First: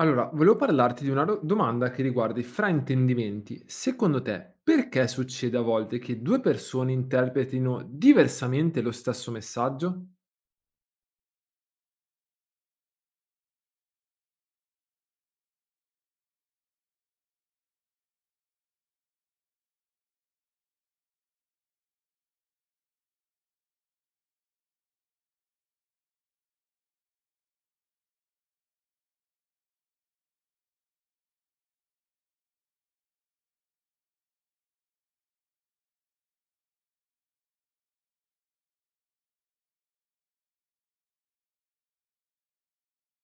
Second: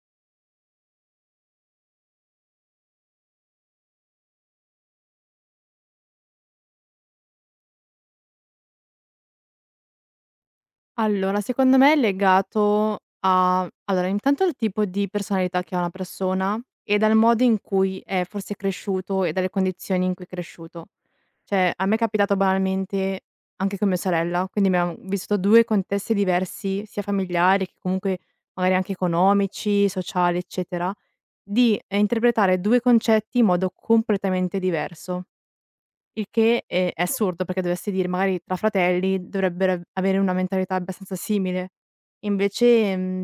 Allora, volevo parlarti di una domanda che riguarda i fraintendimenti. Secondo te, perché succede a volte che due persone interpretino diversamente lo stesso messaggio? Allora, secondo me è legato, a allora intanto al tipo di personalità che ha una persona e dal modo in cui è forse cresciuto e dalle condizioni in cui è cresciuto. Cioè, a me è capitato banalmente anche con mia sorella, quindi abbiamo vissuto due contesti diversi, sia familiari che comunque magari anche economici, sociali, eccetera, di, interpretare due concetti in modo completamente diverso. Il che è assurdo perché dovresti dire magari tra fratelli dovrebbero avere una mentalità abbastanza simile. Invece,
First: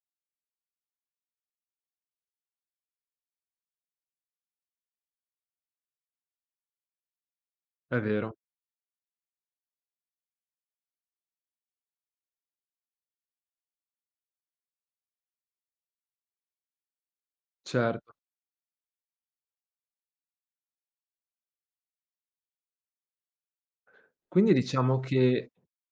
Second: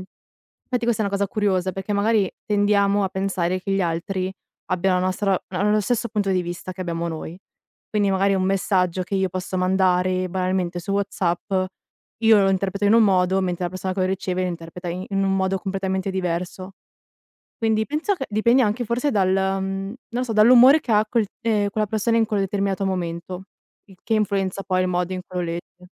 infatti questa è una cosa curiosa perché magari tendiamo a pensare che gli altri abbiano la nostra hanno lo stesso punto di vista che abbiamo noi. È Quindi vero, magari un messaggio che io posso mandare banalmente su WhatsApp, io lo interpreto in un modo, mentre la persona che lo riceve lo interpreta in un modo completamente diverso. Quindi certo. penso che dipende anche forse dal non lo so, dall'umore che ha quella persona in quel determinato momento, il che Quindi influenza poi il diciamo modo in cui lo che, legge.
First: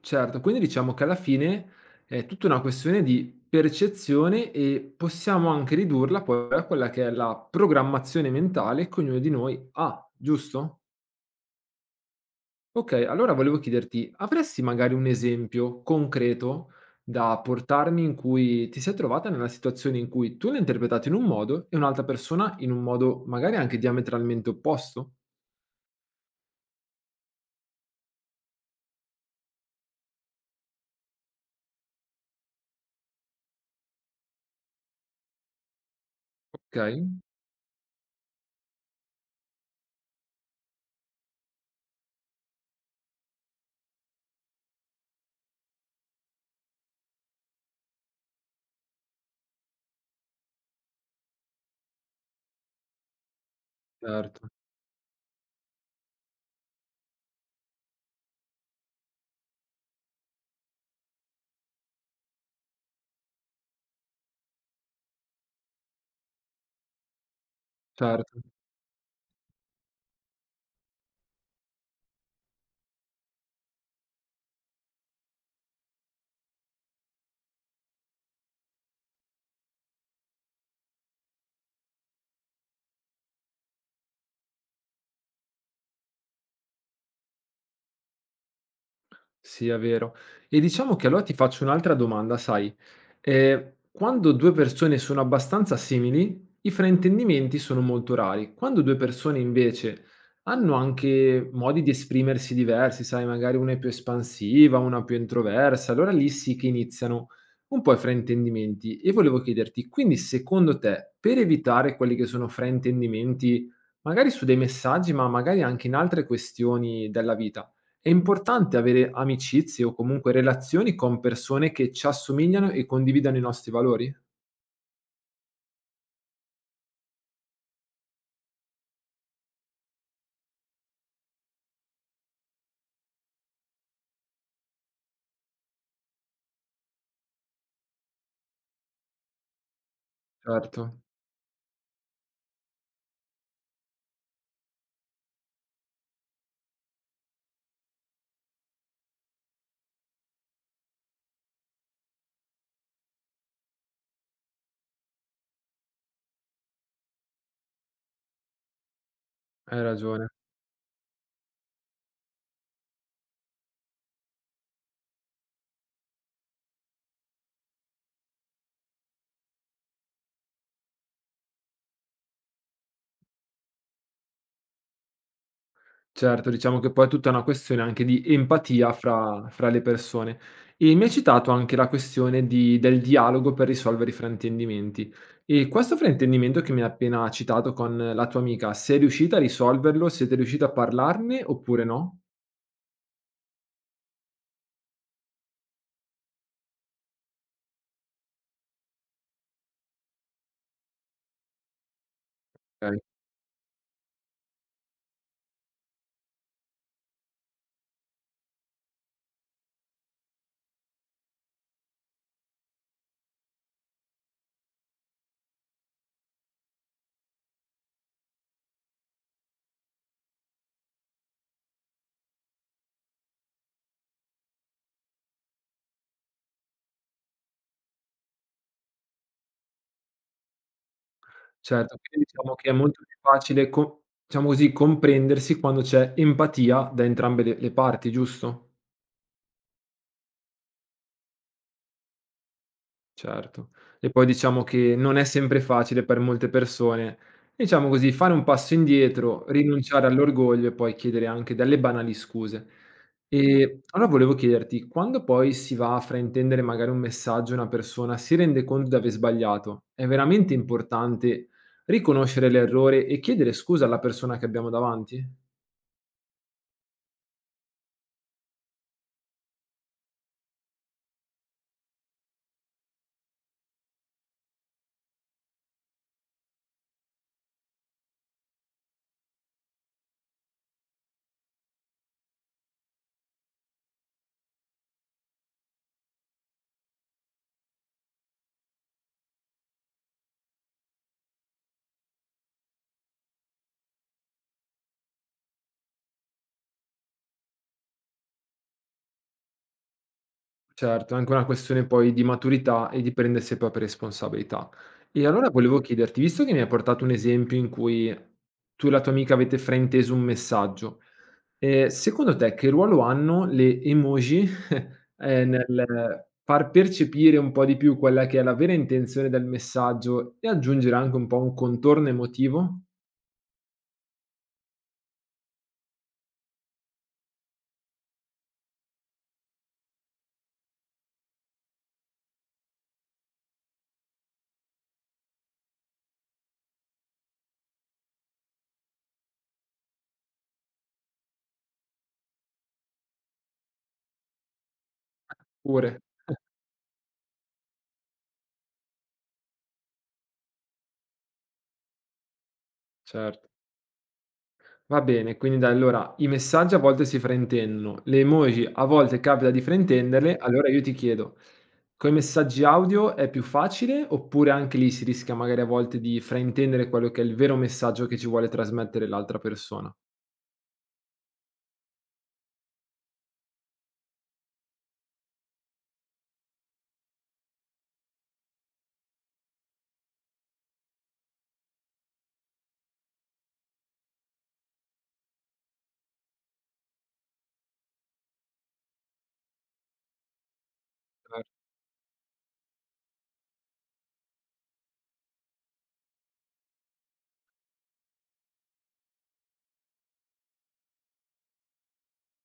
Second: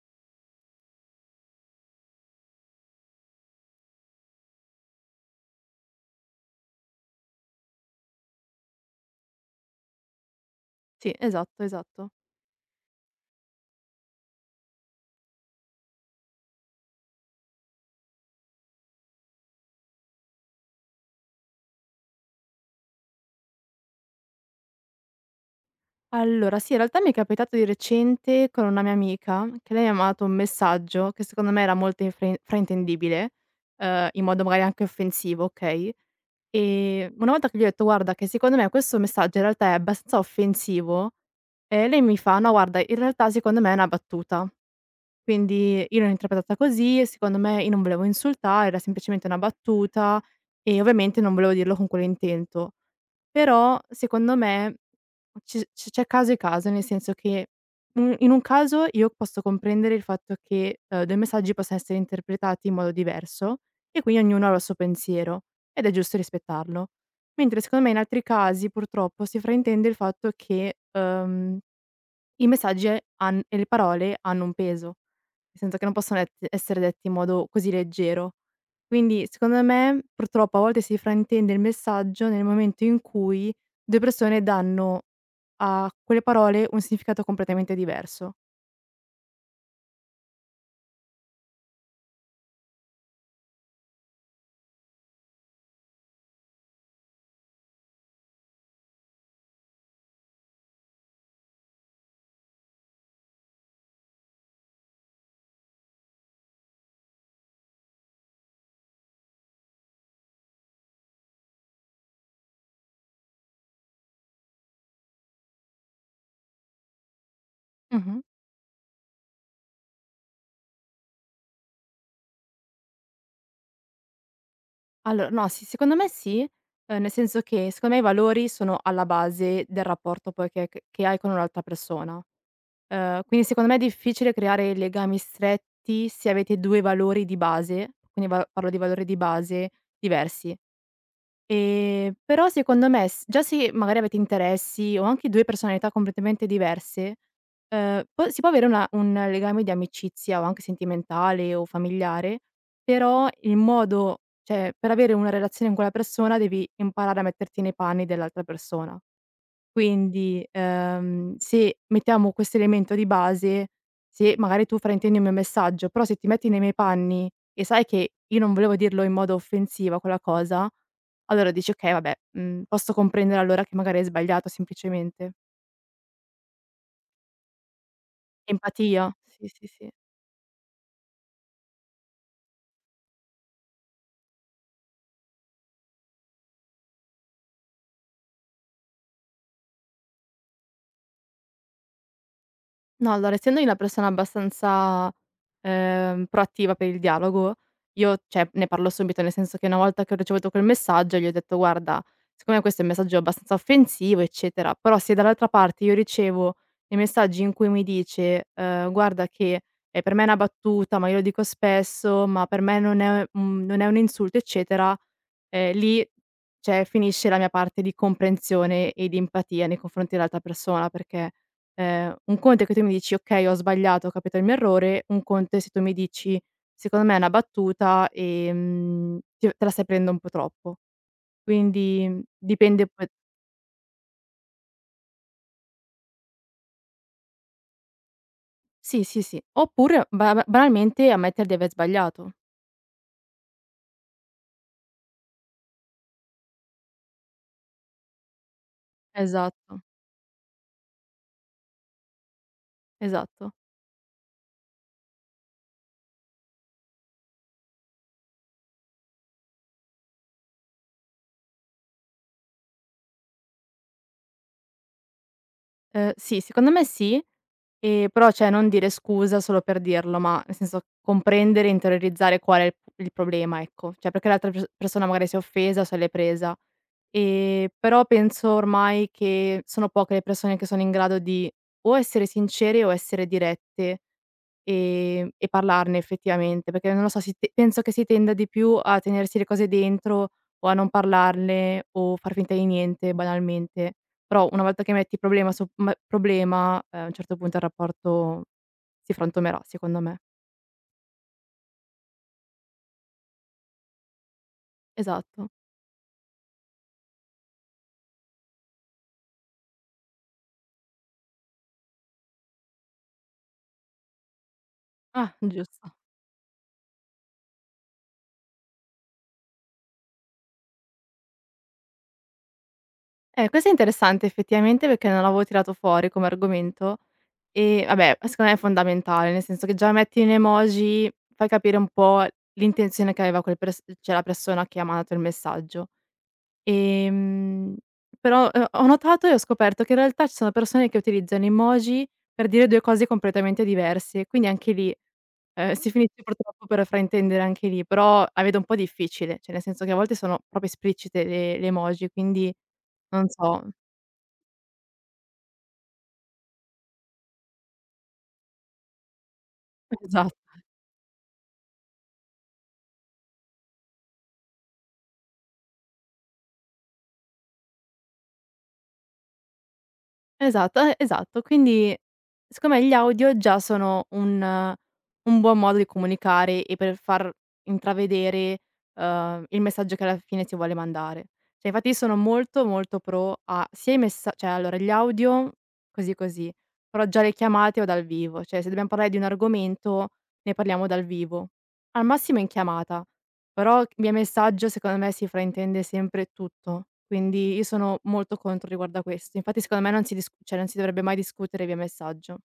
certo, quindi diciamo che alla fine è tutta una questione di percezione e possiamo anche ridurla poi a quella che è la programmazione mentale che ognuno di noi ha, giusto? Sì, esatto, esatto. Okay, allora volevo chiederti, avresti magari un esempio concreto da portarmi in cui ti sei trovata nella situazione in cui tu l'hai interpretato in un modo e un'altra persona in un modo magari anche diametralmente opposto? Allora sì, in realtà mi è capitato di recente con una mia amica che lei mi ha mandato un messaggio che secondo me era molto infre fraintendibile, in modo magari anche offensivo, okay, Okay, una volta che gli ho detto: "Guarda che secondo me questo messaggio in realtà è abbastanza offensivo", lei mi fa: "No guarda in realtà secondo me è una battuta". Quindi io l'ho interpretata così, secondo me io non volevo insultare, era semplicemente una battuta e ovviamente non volevo dirlo con quell'intento. Però secondo certo, me ci c c'è caso e caso, nel senso che u in un caso io posso comprendere il fatto che, due messaggi possano essere interpretati in modo diverso e quindi ognuno avrà il suo pensiero ed è giusto rispettarlo. Mentre secondo me in altri certo. casi purtroppo si fraintende il fatto che, i messaggi han e le parole hanno un peso. Nel senso che non possono et essere detti in modo così leggero. Quindi secondo me, purtroppo a volte si fraintende il messaggio nel momento in cui due persone danno a quelle parole un significato completamente diverso. Sì, è vero. E diciamo che allora ti faccio un'altra domanda, sai, quando 2 persone sono abbastanza simili, i fraintendimenti sono molto rari. Quando 2 persone invece hanno anche modi di esprimersi diversi, sai, magari una è più espansiva, una più introversa, allora lì sì che iniziano un po' i fraintendimenti. E volevo chiederti, quindi secondo te, per evitare quelli che sono fraintendimenti, magari su dei messaggi, ma magari anche in altre questioni della vita, è Mh-mh. importante avere amicizie o comunque relazioni con persone che ci assomigliano e condividano i nostri valori? Allora no, sì, secondo me sì, nel senso che secondo me i valori sono alla base del rapporto poi che hai con un'altra persona. Quindi secondo me è difficile creare legami stretti se avete due valori di base, quindi va parlo di valori di base diversi. Certo, Però secondo me s già se magari avete interessi o anche due personalità completamente diverse, può si può avere una un legame di amicizia o anche sentimentale o familiare, però il modo cioè per avere una relazione con quella persona devi imparare a metterti nei panni dell'altra persona. hai ragione. Quindi, se mettiamo questo elemento di base, se magari tu fraintendi il mio messaggio, però se ti metti nei miei panni e sai che io non volevo dirlo in modo offensiva quella cosa, allora dici: "Okay, vabbè, posso comprendere allora che magari hai sbagliato semplicemente". Certo, diciamo che poi è tutta una questione anche di empatia Empatia, fra sì, sì, fra le sì. persone. E mi hai citato anche la questione di del dialogo per risolvere i fraintendimenti. E questo fraintendimento che mi hai appena citato con la tua amica, sei riuscita a risolverlo? Siete riusciti a parlarne oppure no? No, allora essendomi una persona abbastanza, proattiva per il dialogo, io cioè ne parlo subito, nel senso che una volta che ho ricevuto quel messaggio gli ho detto: "Guarda, siccome questo è un messaggio abbastanza offensivo, eccetera, però se dall'altra parte io ricevo dei messaggi in cui mi dice, "Guarda che, per me è una battuta, ma io lo dico spesso, ma per me non è un insulto", eccetera". Lì, cioè, finisce la mia parte di comprensione e di empatia nei confronti dell'altra persona, perché, un conto è che tu mi dici: "Okay, ho sbagliato, ho capito il mio errore." Un conto è se tu mi dici: "Secondo me è una battuta, ti te la stai prendendo un po' troppo." Certo, Quindi, quindi diciamo che è dipende molto poi. più facile co diciamo così, comprendersi quando c'è empatia da entrambe le parti, giusto? Sì, sì, sì. Oppure ba banalmente ammettere di aver sbagliato. Certo. E poi diciamo che non è sempre facile per molte persone, diciamo così, fare un passo indietro, Esatto, rinunciare all'orgoglio e poi chiedere anche delle banali scuse. esatto. E allora volevo chiederti, quando poi si va a fraintendere magari un messaggio, una persona si rende conto di aver sbagliato, è veramente importante riconoscere l'errore e chiedere scusa alla persona che abbiamo davanti? Sì, secondo me sì, però cioè non dire scusa solo per dirlo, ma nel senso comprendere, interiorizzare qual è il problema, ecco. Cioè perché l'altra persona magari si è offesa o se l'è presa. Però penso ormai che sono poche le persone che sono in grado di o essere sincere o essere dirette. E parlarne effettivamente, perché non lo so, si te penso che si tenda di più a tenersi le cose dentro o a non parlarne o far finta di niente banalmente. Però una volta che metti problema su m problema, a un certo punto il rapporto si frantumerà secondo me. Certo, è anche una questione poi di maturità e di prendersi le proprie responsabilità. E allora Esatto. volevo chiederti, visto che mi hai portato un esempio in cui tu e la tua amica avete frainteso un messaggio, secondo te che ruolo hanno le emoji, Ah, giusto. nel far percepire un po' di più quella che è la vera intenzione del messaggio e aggiungere anche un po' un contorno emotivo? Questo è interessante effettivamente perché non l'avevo tirato fuori come argomento e vabbè, secondo me è fondamentale, nel senso che già metti un emoji, fai capire un po' l'intenzione che aveva cioè la persona che ha mandato il messaggio. Ehm, Però ho notato e ho scoperto che in realtà ci sono persone che utilizzano emoji per dire due cose completamente diverse, quindi anche lì si Pure. finisce purtroppo per fraintendere anche lì, però la vedo un po' difficile, cioè nel senso che a volte sono proprio esplicite le emoji, quindi non Cert so. Va bene, quindi dai, allora i messaggi a volte si fraintendono, le emoji a volte capita di fraintenderle, Esatto, allora io ti chiedo, coi messaggi audio è più facile oppure anche lì si rischia magari a volte di fraintendere quello che è il vero messaggio che ci vuole trasmettere l'altra persona? esatto, esatto. Quindi secondo me gli audio già sono un buon modo di comunicare e per far intravedere, il messaggio che alla fine si vuole mandare. Cioè infatti io sono molto, molto pro a sia i messa cioè allora gli audio così, così, però già le chiamate o dal vivo, cioè se dobbiamo parlare di un argomento ne parliamo dal Eh, vivo, al massimo in chiamata. Però via messaggio secondo me si fraintende sempre tutto, quindi io sono molto contro riguardo a questo. Infatti secondo me non si disc cioè non si dovrebbe mai discutere via messaggio.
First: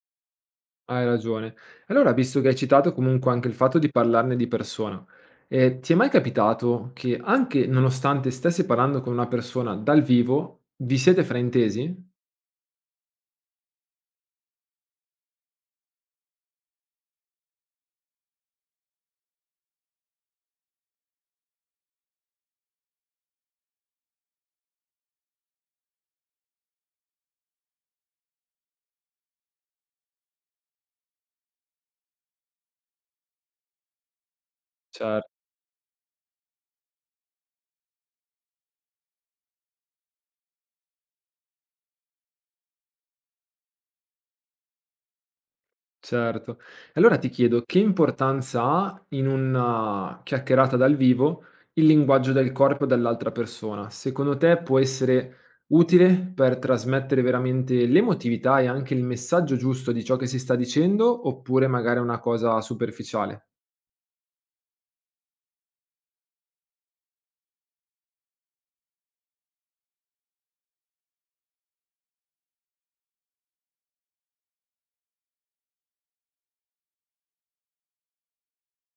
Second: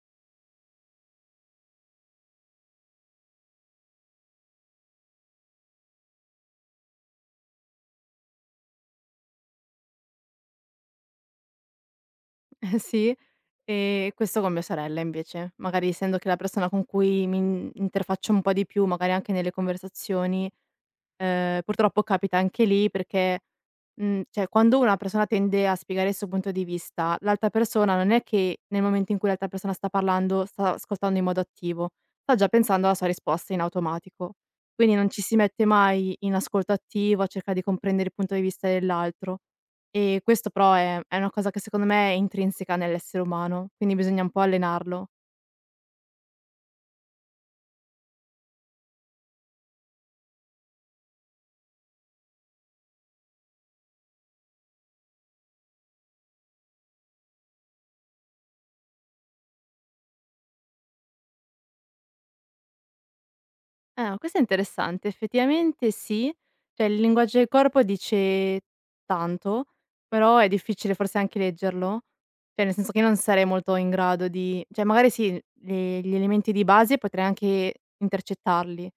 Hai ragione. Allora, visto che hai citato comunque anche il fatto di parlarne di persona, ti è mai capitato che anche nonostante stessi parlando con una persona dal vivo, vi siete fraintesi? Eh sì, questo con mia sorella invece, magari essendo che è la persona con cui mi interfaccio un po' di più, magari anche nelle conversazioni. Purtroppo capita anche lì perché, cioè quando una persona tende a spiegare il suo punto di vista, l'altra persona non è che nel momento in cui l'altra persona sta parlando sta ascoltando in modo attivo, sta già pensando alla sua risposta in automatico. Quindi non Cioè, ci si mette mai in ascolto attivo a cercare di comprendere il punto di vista dell'altro. E questo però è una cosa che secondo me è intrinseca nell'essere umano, quindi bisogna un po' allenarlo. certo. Allora ti chiedo, che importanza ha in una chiacchierata dal vivo il linguaggio del corpo dell'altra persona? Secondo te può essere utile per trasmettere veramente l'emotività e anche il messaggio giusto di ciò che si sta dicendo, oppure magari è una cosa superficiale? Ah, questo è interessante. Effettivamente sì, cioè il linguaggio del corpo dice tanto, però è difficile forse anche leggerlo. Cioè, nel senso che io non sarei molto in grado di cioè magari sì, le gli elementi di base potrei anche intercettarli,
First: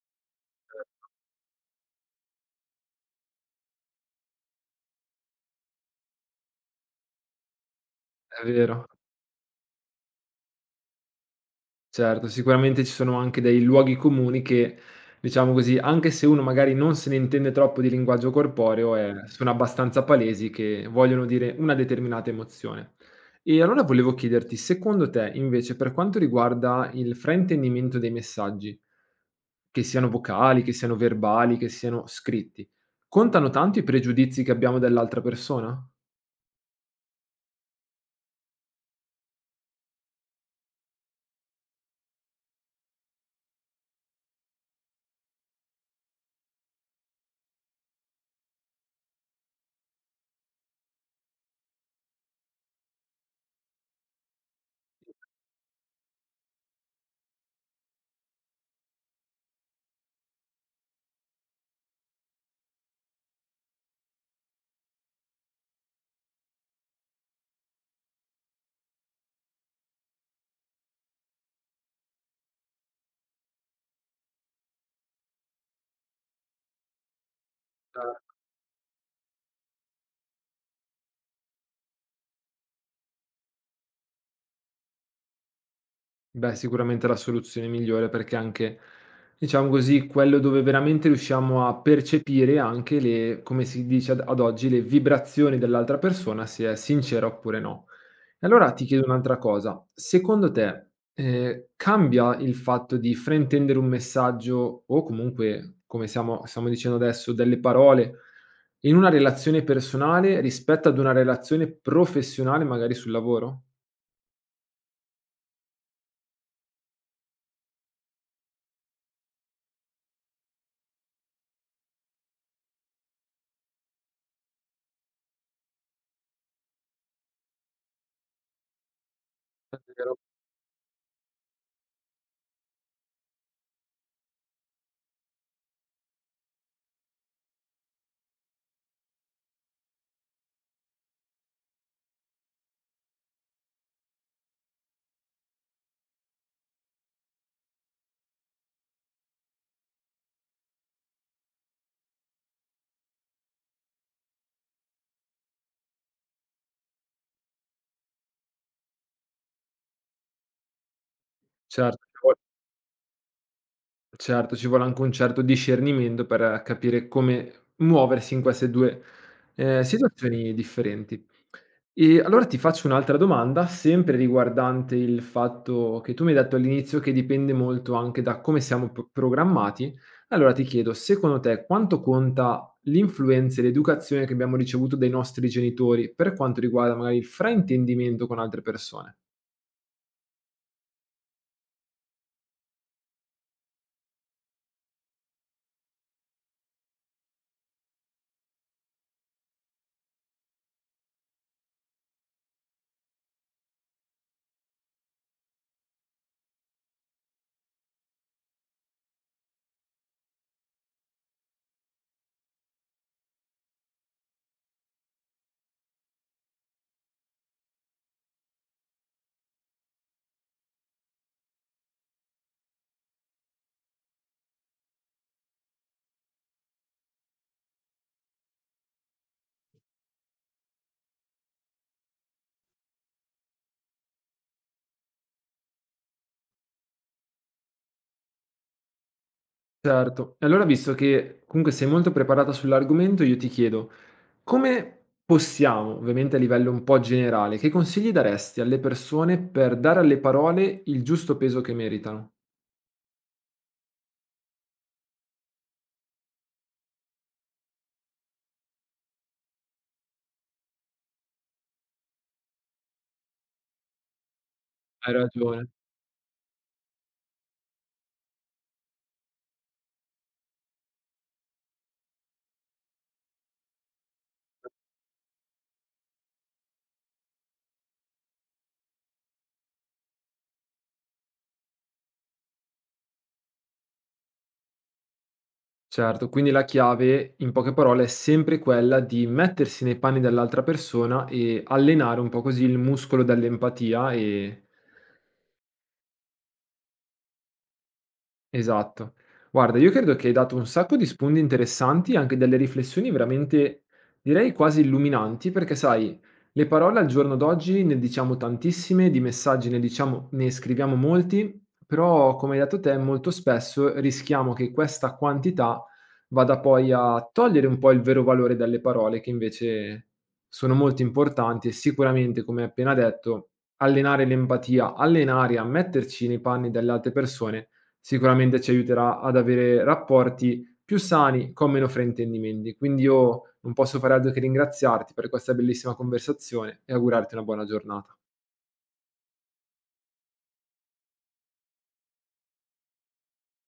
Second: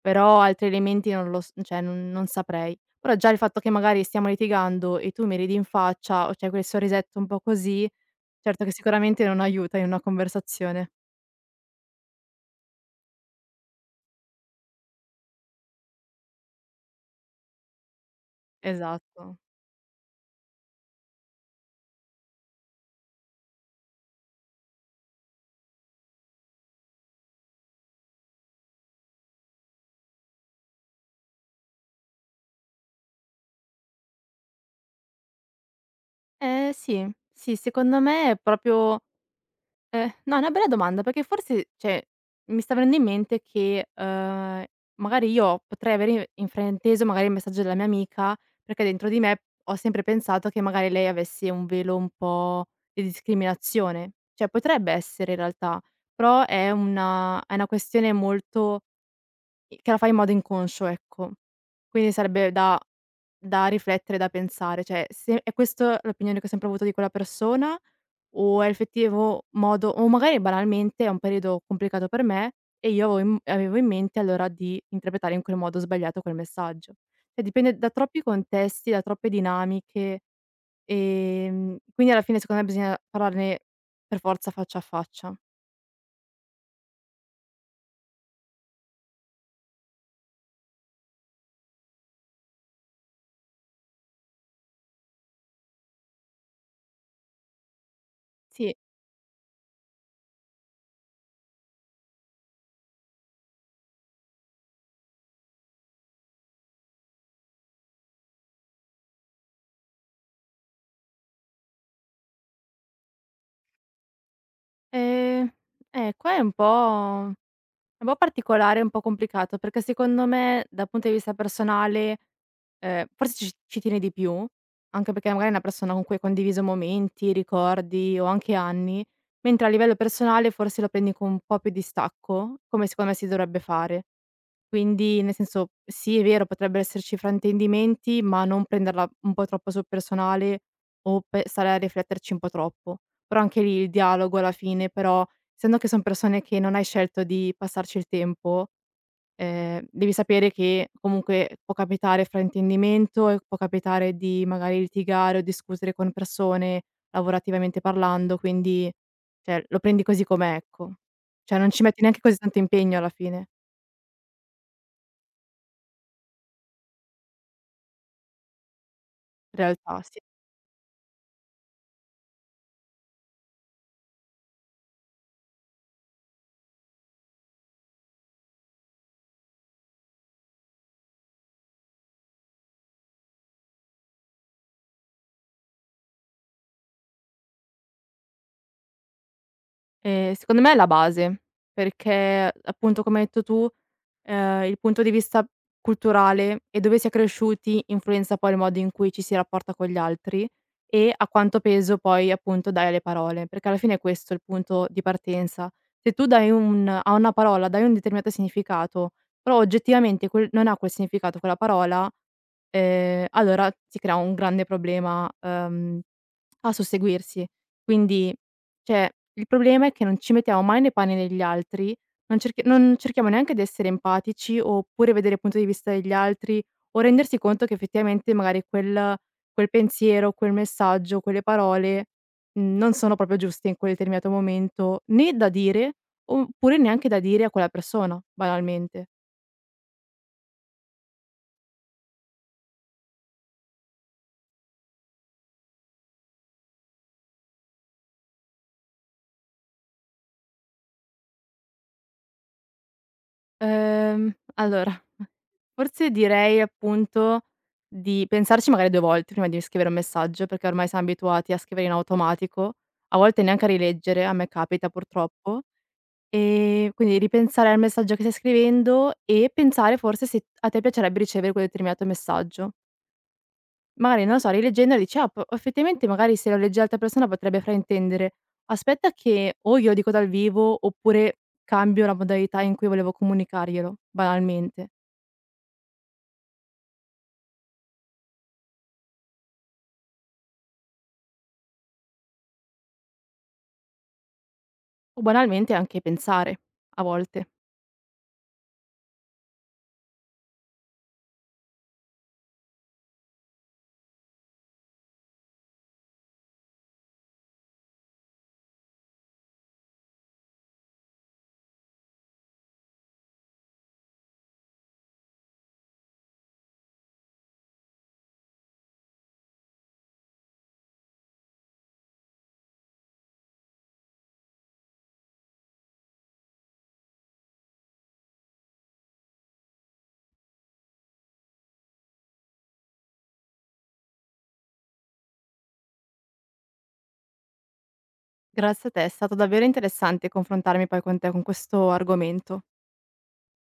però altri elementi non lo s cioè non saprei. Però già il fatto che magari stiamo litigando e tu mi ridi in faccia o c'è quel sorrisetto un po' così, È certo che vero. sicuramente non aiuta in una conversazione. Certo, sicuramente ci sono anche dei luoghi comuni che, diciamo così, anche se uno magari non se ne intende troppo di linguaggio corporeo, Esatto. sono abbastanza palesi che vogliono dire una determinata emozione. E allora volevo chiederti, secondo te invece, per quanto riguarda il fraintendimento dei messaggi, che siano vocali, che siano verbali, che siano scritti, contano tanto i pregiudizi che abbiamo dell'altra persona? Sì. Sì, secondo me è proprio no, è una bella domanda perché forse cioè, mi sta venendo in mente che, magari io potrei avere infrainteso magari il messaggio della mia amica, perché dentro di me ho sempre pensato che magari lei avesse un velo un po' di discriminazione. Cioè, potrebbe essere in realtà, però è una questione molto i che la fa in modo inconscio, ecco. Quindi sarebbe da riflettere, da pensare, cioè se è questo l'opinione che ho sempre avuto di quella persona o è l'effettivo modo o magari banalmente è un periodo complicato per me e io avevo in mente allora di interpretare in quel modo sbagliato quel messaggio. Cioè dipende da troppi contesti, da troppe dinamiche, quindi alla fine secondo me bisogna parlarne per forza faccia a faccia. Beh, sicuramente la soluzione migliore perché anche, diciamo così, quello dove veramente riusciamo a percepire anche le, come si dice ad, ad oggi, le vibrazioni dell'altra persona, se è sincera oppure no. E allora Sì, ti chiedo un'altra cosa. Secondo te, cambia il fatto di fraintendere un messaggio o comunque, come stiamo dicendo adesso, delle parole in una relazione personale rispetto ad una relazione professionale, magari sul lavoro? ehm, qua è un po' particolare, un po' complicato perché secondo me dal punto di vista personale. Forse ci tiene di più, anche perché magari è una persona con cui hai condiviso momenti, ricordi o anche anni, mentre a È livello vero. personale forse lo prendi con un po' più di stacco, come secondo me si dovrebbe fare. Quindi, nel senso, sì è vero, potrebbero esserci fraintendimenti, ma non prenderla un po' troppo sul personale o pe stare a rifletterci un po' troppo. Però anche lì il dialogo alla fine però essendo che son persone che non hai scelto di passarci il tempo, devi sapere che comunque può capitare fraintendimento e può capitare di magari litigare o discutere con persone, lavorativamente parlando, quindi cioè lo prendi così com'è, ecco. Cioè non ci metti Certo. neanche così tanto impegno alla fine, Certo, ci vuole anche un certo discernimento per capire come muoversi in queste 2, in realtà, sì. situazioni differenti. E allora ti faccio un'altra domanda, sempre riguardante il fatto che tu mi hai detto all'inizio che dipende molto anche da come siamo p programmati. Allora ti chiedo, secondo te quanto conta l'influenza e l'educazione che abbiamo ricevuto dai nostri genitori, per quanto riguarda magari il fraintendimento con altre persone? Secondo me è la base, perché appunto come hai detto tu il punto di vista culturale e dove si è cresciuti influenza poi il modo in cui ci si rapporta con gli altri e a quanto peso poi appunto dai alle parole, perché alla fine è questo è il punto di partenza. Se tu dai un a una parola dai un determinato significato, però oggettivamente quel non ha quel significato quella parola, allora si crea un grande problema, a susseguirsi. Quindi, cioè, il problema è che non ci mettiamo mai nei panni degli altri, non cerchiamo neanche di essere empatici, oppure vedere il punto di vista degli altri, o rendersi conto che effettivamente magari quel pensiero, quel messaggio, quelle parole, non sono proprio giuste in quel determinato momento, né da dire, oppure neanche da dire a quella persona, banalmente. Certo. E allora visto che comunque sei molto preparata sull'argomento, io ti chiedo: come possiamo, ovviamente a livello un po' generale, che consigli daresti alle persone per dare alle parole il giusto peso che meritano? Allora, forse direi appunto di pensarci magari due volte prima di scrivere un messaggio, perché ormai siamo abituati a scrivere in automatico, a volte neanche a rileggere, a me capita Hai purtroppo. ragione. Quindi ripensare al messaggio che stai scrivendo e pensare forse se a te piacerebbe ricevere quel determinato messaggio. Magari, non lo so, rileggendolo dici: "Ah, po effettivamente magari se lo legge l'altra persona potrebbe fraintendere. Aspetta che o glielo dico dal vivo oppure cambio la modalità in cui volevo comunicarglielo", banalmente. Certo, quindi la chiave, in poche parole, è sempre quella di mettersi nei panni dell'altra persona e allenare un po' così il muscolo dell'empatia e O banalmente anche pensare, a volte. esatto. Guarda, io credo che hai dato un sacco di spunti interessanti, anche delle riflessioni veramente, direi quasi illuminanti, perché sai, le parole al giorno d'oggi ne diciamo tantissime, di messaggi ne diciamo, ne scriviamo molti, però come hai detto te, molto spesso rischiamo che questa quantità vada poi a togliere un po' il vero valore delle parole, che invece sono molto importanti e sicuramente, come hai appena detto, allenare l'empatia, allenare a metterci nei panni delle altre persone sicuramente ci aiuterà ad avere rapporti più sani con meno fraintendimenti. Quindi io non posso fare altro che ringraziarti per questa bellissima conversazione e augurarti una buona giornata. Grazie a te, è stato davvero interessante confrontarmi poi con te con questo argomento.